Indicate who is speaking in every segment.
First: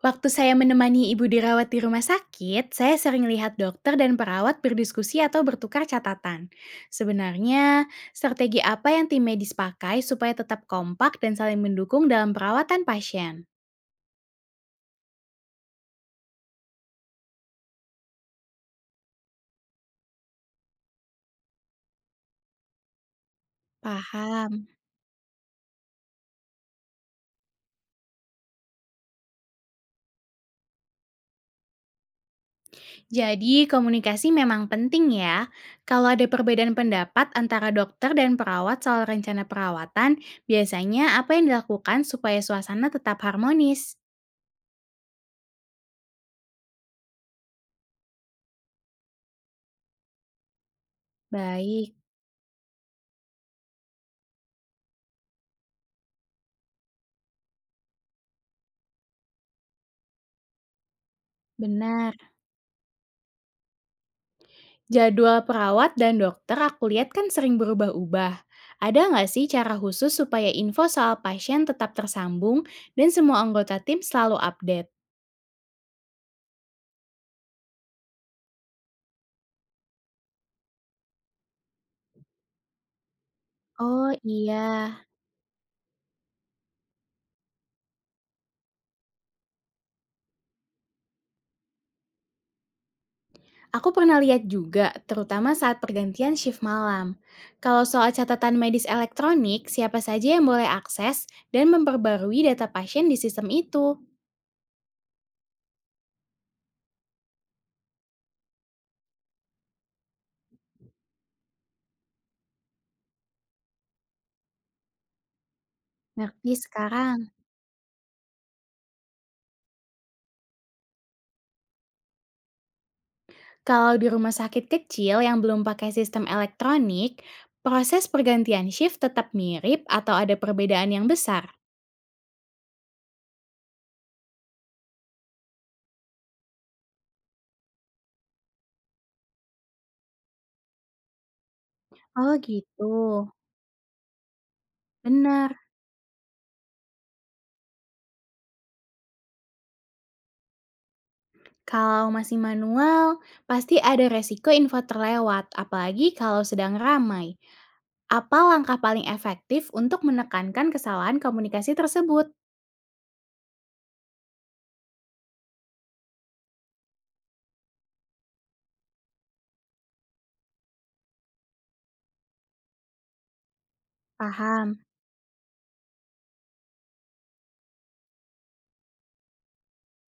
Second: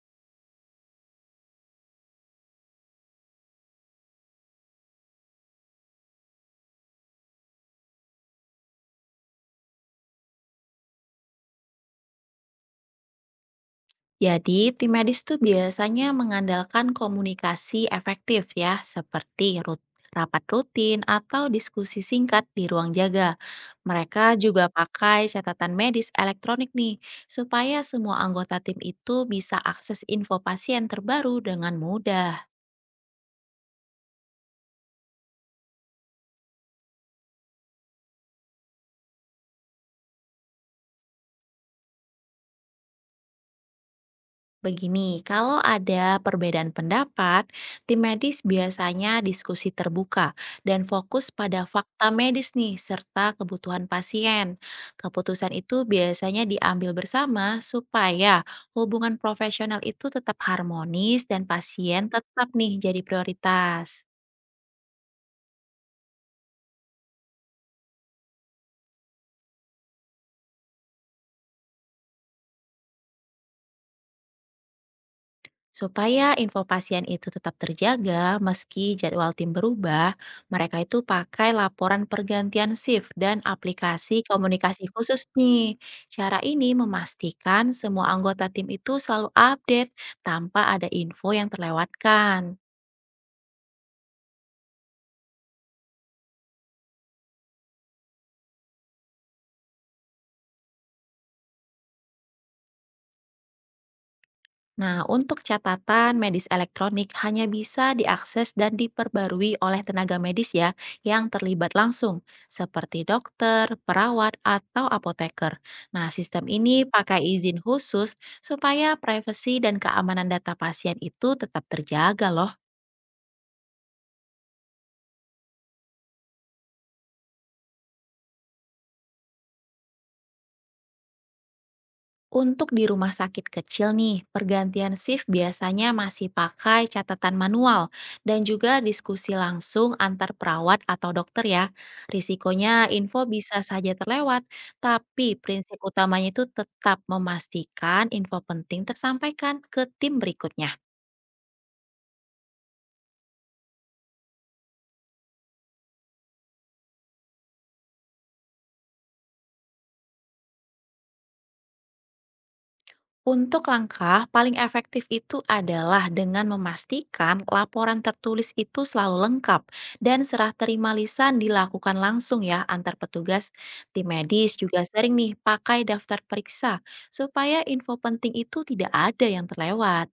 Speaker 1: Waktu saya menemani ibu dirawat di rumah sakit, saya sering lihat dokter dan perawat berdiskusi atau bertukar catatan. Sebenarnya, strategi apa yang tim medis pakai supaya tetap kompak dan saling mendukung dalam perawatan pasien?
Speaker 2: Jadi, tim medis itu biasanya mengandalkan komunikasi efektif ya, seperti rapat rutin atau diskusi singkat di ruang jaga. Mereka
Speaker 1: Paham.
Speaker 2: juga pakai catatan medis elektronik nih, supaya semua anggota tim itu bisa akses info pasien terbaru dengan mudah.
Speaker 1: Jadi, komunikasi memang penting ya. Kalau ada perbedaan pendapat antara dokter dan perawat soal rencana perawatan, biasanya apa yang dilakukan supaya suasana tetap harmonis?
Speaker 2: Begini, kalau ada perbedaan pendapat, tim medis biasanya diskusi terbuka dan fokus pada
Speaker 1: Baik.
Speaker 2: fakta medis nih, serta kebutuhan pasien. Keputusan itu biasanya diambil bersama supaya hubungan profesional itu tetap harmonis dan pasien
Speaker 1: Benar.
Speaker 2: tetap nih jadi prioritas.
Speaker 1: Jadwal perawat dan dokter aku lihat kan sering berubah-ubah. Ada nggak sih cara khusus supaya info soal pasien tetap tersambung dan semua anggota tim selalu update?
Speaker 2: Supaya info pasien itu tetap terjaga meski jadwal tim berubah, mereka itu pakai laporan pergantian shift dan
Speaker 1: Oh
Speaker 2: aplikasi
Speaker 1: iya,
Speaker 2: komunikasi khusus nih. Cara ini memastikan semua anggota tim itu selalu update tanpa ada info yang terlewatkan.
Speaker 1: aku pernah lihat juga, terutama saat pergantian shift malam. Kalau soal catatan medis elektronik, siapa saja yang boleh akses dan memperbarui data pasien di sistem itu?
Speaker 2: Nah, untuk catatan medis elektronik hanya bisa diakses dan diperbarui oleh tenaga medis ya yang terlibat langsung, seperti dokter, perawat, atau apoteker. Nah, sistem
Speaker 1: Ngerti
Speaker 2: ini
Speaker 1: sekarang.
Speaker 2: pakai izin khusus supaya privasi dan keamanan data pasien itu tetap terjaga loh.
Speaker 1: Kalau di rumah sakit kecil yang belum pakai sistem elektronik, proses pergantian shift tetap mirip atau ada perbedaan yang besar?
Speaker 2: Untuk di rumah sakit kecil nih, pergantian shift biasanya masih pakai catatan manual dan juga diskusi langsung antar perawat atau dokter ya.
Speaker 1: Oh gitu,
Speaker 2: Risikonya info bisa saja terlewat, tapi
Speaker 1: benar.
Speaker 2: prinsip utamanya itu tetap memastikan info penting tersampaikan ke tim berikutnya.
Speaker 1: Kalau masih manual, pasti ada resiko info terlewat, apalagi kalau sedang ramai. Apa langkah paling efektif untuk menekankan kesalahan komunikasi tersebut?
Speaker 2: Untuk langkah paling efektif itu adalah dengan memastikan laporan tertulis itu selalu lengkap dan serah terima lisan dilakukan langsung ya antar petugas. Tim medis juga
Speaker 1: Paham.
Speaker 2: sering nih pakai daftar periksa supaya info penting itu tidak ada yang terlewat.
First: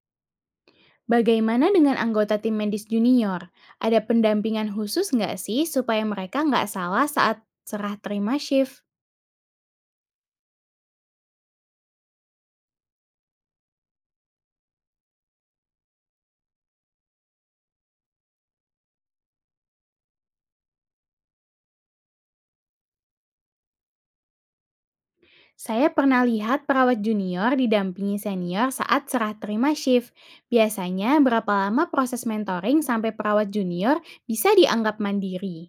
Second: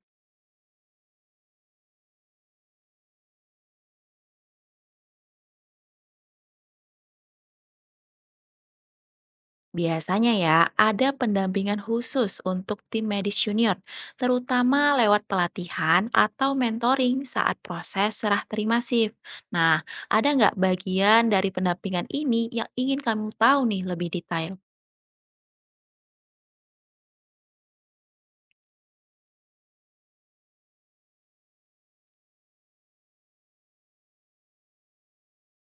Speaker 1: Bagaimana dengan anggota tim medis junior? Ada pendampingan khusus nggak sih supaya mereka nggak salah saat serah terima shift?
Speaker 2: Biasanya ya, ada pendampingan khusus untuk tim medis junior, terutama lewat pelatihan atau mentoring saat proses serah terima shift. Nah, ada nggak bagian dari pendampingan ini yang ingin kamu tahu nih lebih detail?
Speaker 1: Saya pernah lihat perawat junior didampingi senior saat serah terima shift. Biasanya berapa lama proses mentoring sampai perawat junior bisa dianggap mandiri?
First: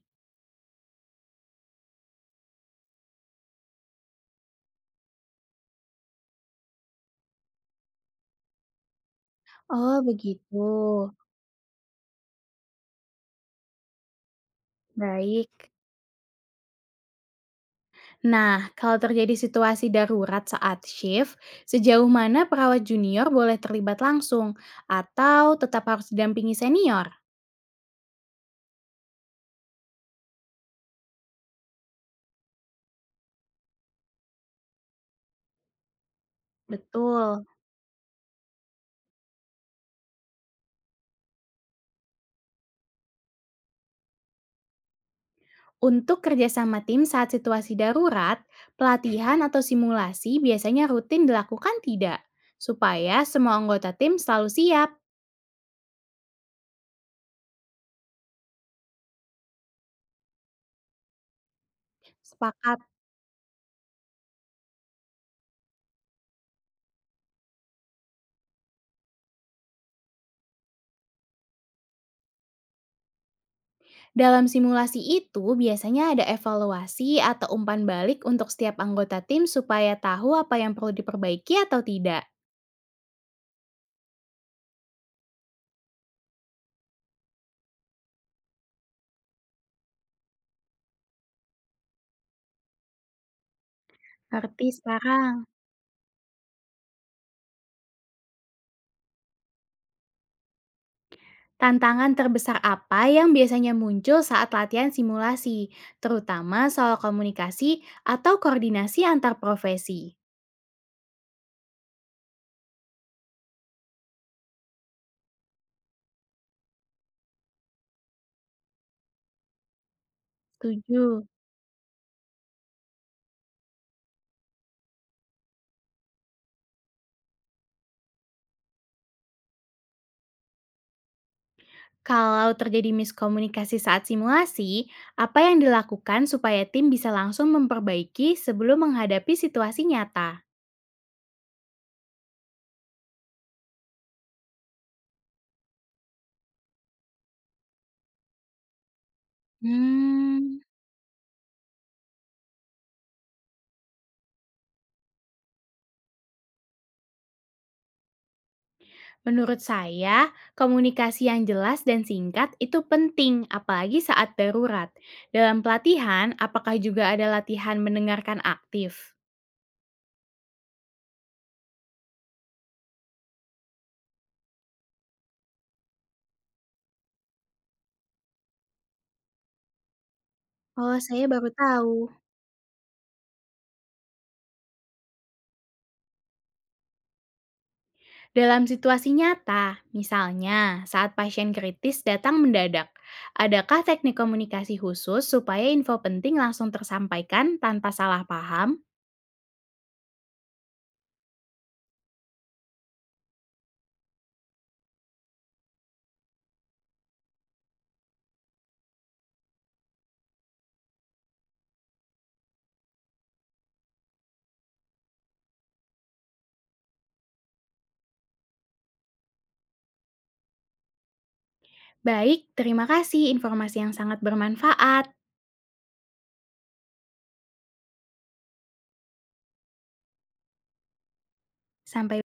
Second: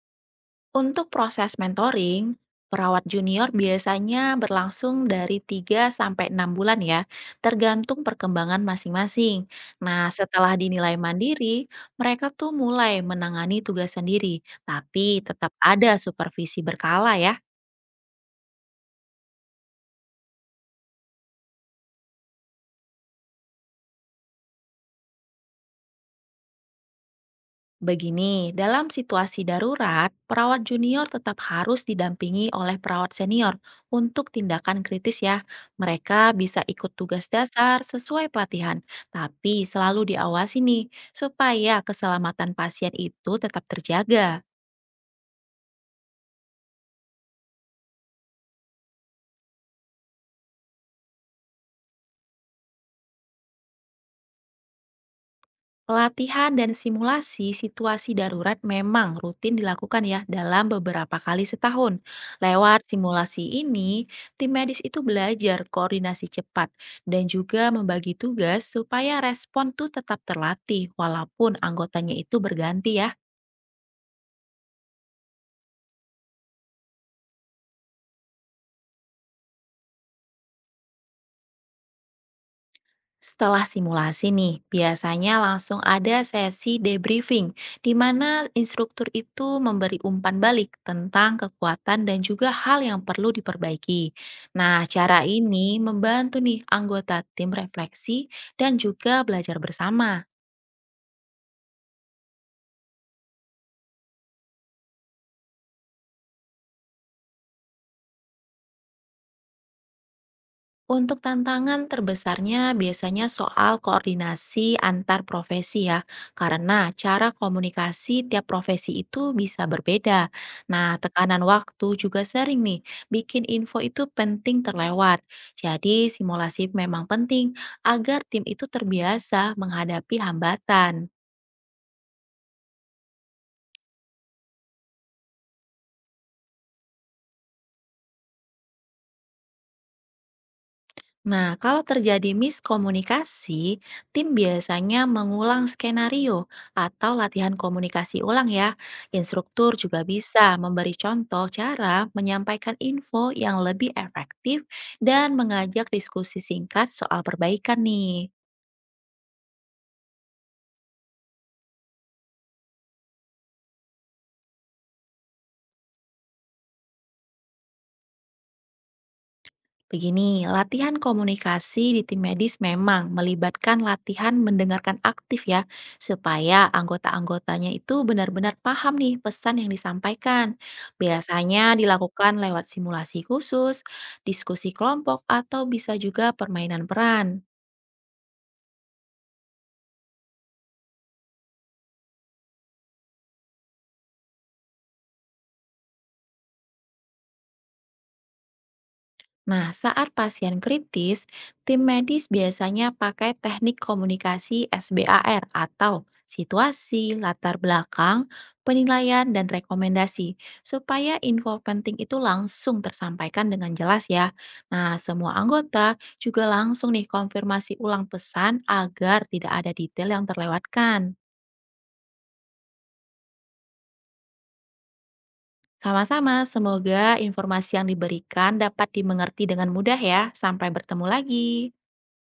Speaker 2: Untuk proses mentoring, perawat junior biasanya berlangsung dari 3 sampai 6 bulan ya, tergantung perkembangan masing-masing.
Speaker 1: Oh,
Speaker 2: Nah, setelah
Speaker 1: begitu.
Speaker 2: dinilai mandiri, mereka tuh mulai menangani tugas sendiri, tapi tetap
Speaker 1: Baik.
Speaker 2: ada supervisi berkala ya.
Speaker 1: Nah, kalau terjadi situasi darurat saat shift, sejauh mana perawat junior boleh terlibat langsung atau tetap harus didampingi senior?
Speaker 2: Begini, dalam situasi darurat, perawat junior tetap harus didampingi oleh perawat senior untuk tindakan kritis ya. Mereka bisa ikut tugas
Speaker 1: Betul.
Speaker 2: dasar sesuai pelatihan, tapi selalu diawasi nih supaya keselamatan pasien itu tetap terjaga.
Speaker 1: Untuk kerjasama tim saat situasi darurat, pelatihan atau simulasi biasanya rutin dilakukan tidak, supaya semua anggota tim selalu siap.
Speaker 2: Pelatihan dan simulasi situasi darurat memang rutin dilakukan ya dalam beberapa kali setahun.
Speaker 1: Sepakat.
Speaker 2: Lewat simulasi ini, tim medis itu belajar koordinasi cepat dan juga membagi tugas supaya respon tuh tetap terlatih walaupun anggotanya itu berganti ya.
Speaker 1: Dalam simulasi itu biasanya ada evaluasi atau umpan balik untuk setiap anggota tim supaya tahu apa yang perlu diperbaiki atau tidak.
Speaker 2: Setelah simulasi nih, biasanya langsung ada sesi debriefing, di mana instruktur itu memberi umpan balik tentang kekuatan dan juga hal yang perlu diperbaiki.
Speaker 1: Ngerti
Speaker 2: Nah, cara
Speaker 1: sekarang.
Speaker 2: ini membantu nih anggota tim refleksi dan juga belajar bersama.
Speaker 1: Tantangan terbesar apa yang biasanya muncul saat latihan simulasi, terutama soal komunikasi atau koordinasi antar profesi?
Speaker 2: Untuk tantangan terbesarnya biasanya soal koordinasi antar profesi ya, karena cara komunikasi tiap profesi itu bisa berbeda. Nah,
Speaker 1: Setuju.
Speaker 2: tekanan waktu juga sering nih, bikin info itu penting terlewat. Jadi, simulasi memang penting agar tim itu terbiasa menghadapi hambatan.
Speaker 1: Kalau terjadi miskomunikasi saat simulasi, apa yang dilakukan supaya tim bisa langsung memperbaiki sebelum menghadapi situasi nyata?
Speaker 2: Nah, kalau terjadi miskomunikasi, tim biasanya mengulang skenario atau latihan komunikasi ulang ya. Instruktur juga bisa
Speaker 1: Hmm,
Speaker 2: memberi contoh cara menyampaikan info yang lebih efektif dan mengajak diskusi singkat soal perbaikan nih.
Speaker 1: Menurut saya, komunikasi yang jelas dan singkat itu penting, apalagi saat darurat. Dalam pelatihan, apakah juga ada latihan mendengarkan aktif?
Speaker 2: Begini, latihan komunikasi di tim medis memang melibatkan latihan mendengarkan aktif ya, supaya anggota-anggotanya itu benar-benar paham nih pesan yang disampaikan.
Speaker 1: Oh, saya baru
Speaker 2: Biasanya
Speaker 1: tahu.
Speaker 2: dilakukan lewat simulasi khusus, diskusi kelompok, atau bisa juga permainan peran.
Speaker 1: Dalam situasi nyata, misalnya saat pasien kritis datang mendadak, adakah teknik komunikasi khusus supaya info penting langsung tersampaikan tanpa salah paham?
Speaker 2: Nah, saat pasien kritis, tim medis biasanya pakai teknik komunikasi SBAR atau situasi, latar belakang, penilaian, dan rekomendasi supaya info penting itu langsung tersampaikan dengan jelas ya. Nah, semua anggota juga langsung nih konfirmasi ulang pesan agar tidak ada detail yang terlewatkan.
Speaker 1: Baik, terima kasih informasi yang sangat bermanfaat.
Speaker 2: Sama-sama, semoga informasi yang diberikan dapat dimengerti dengan mudah ya. Sampai bertemu lagi.
Speaker 1: Sampai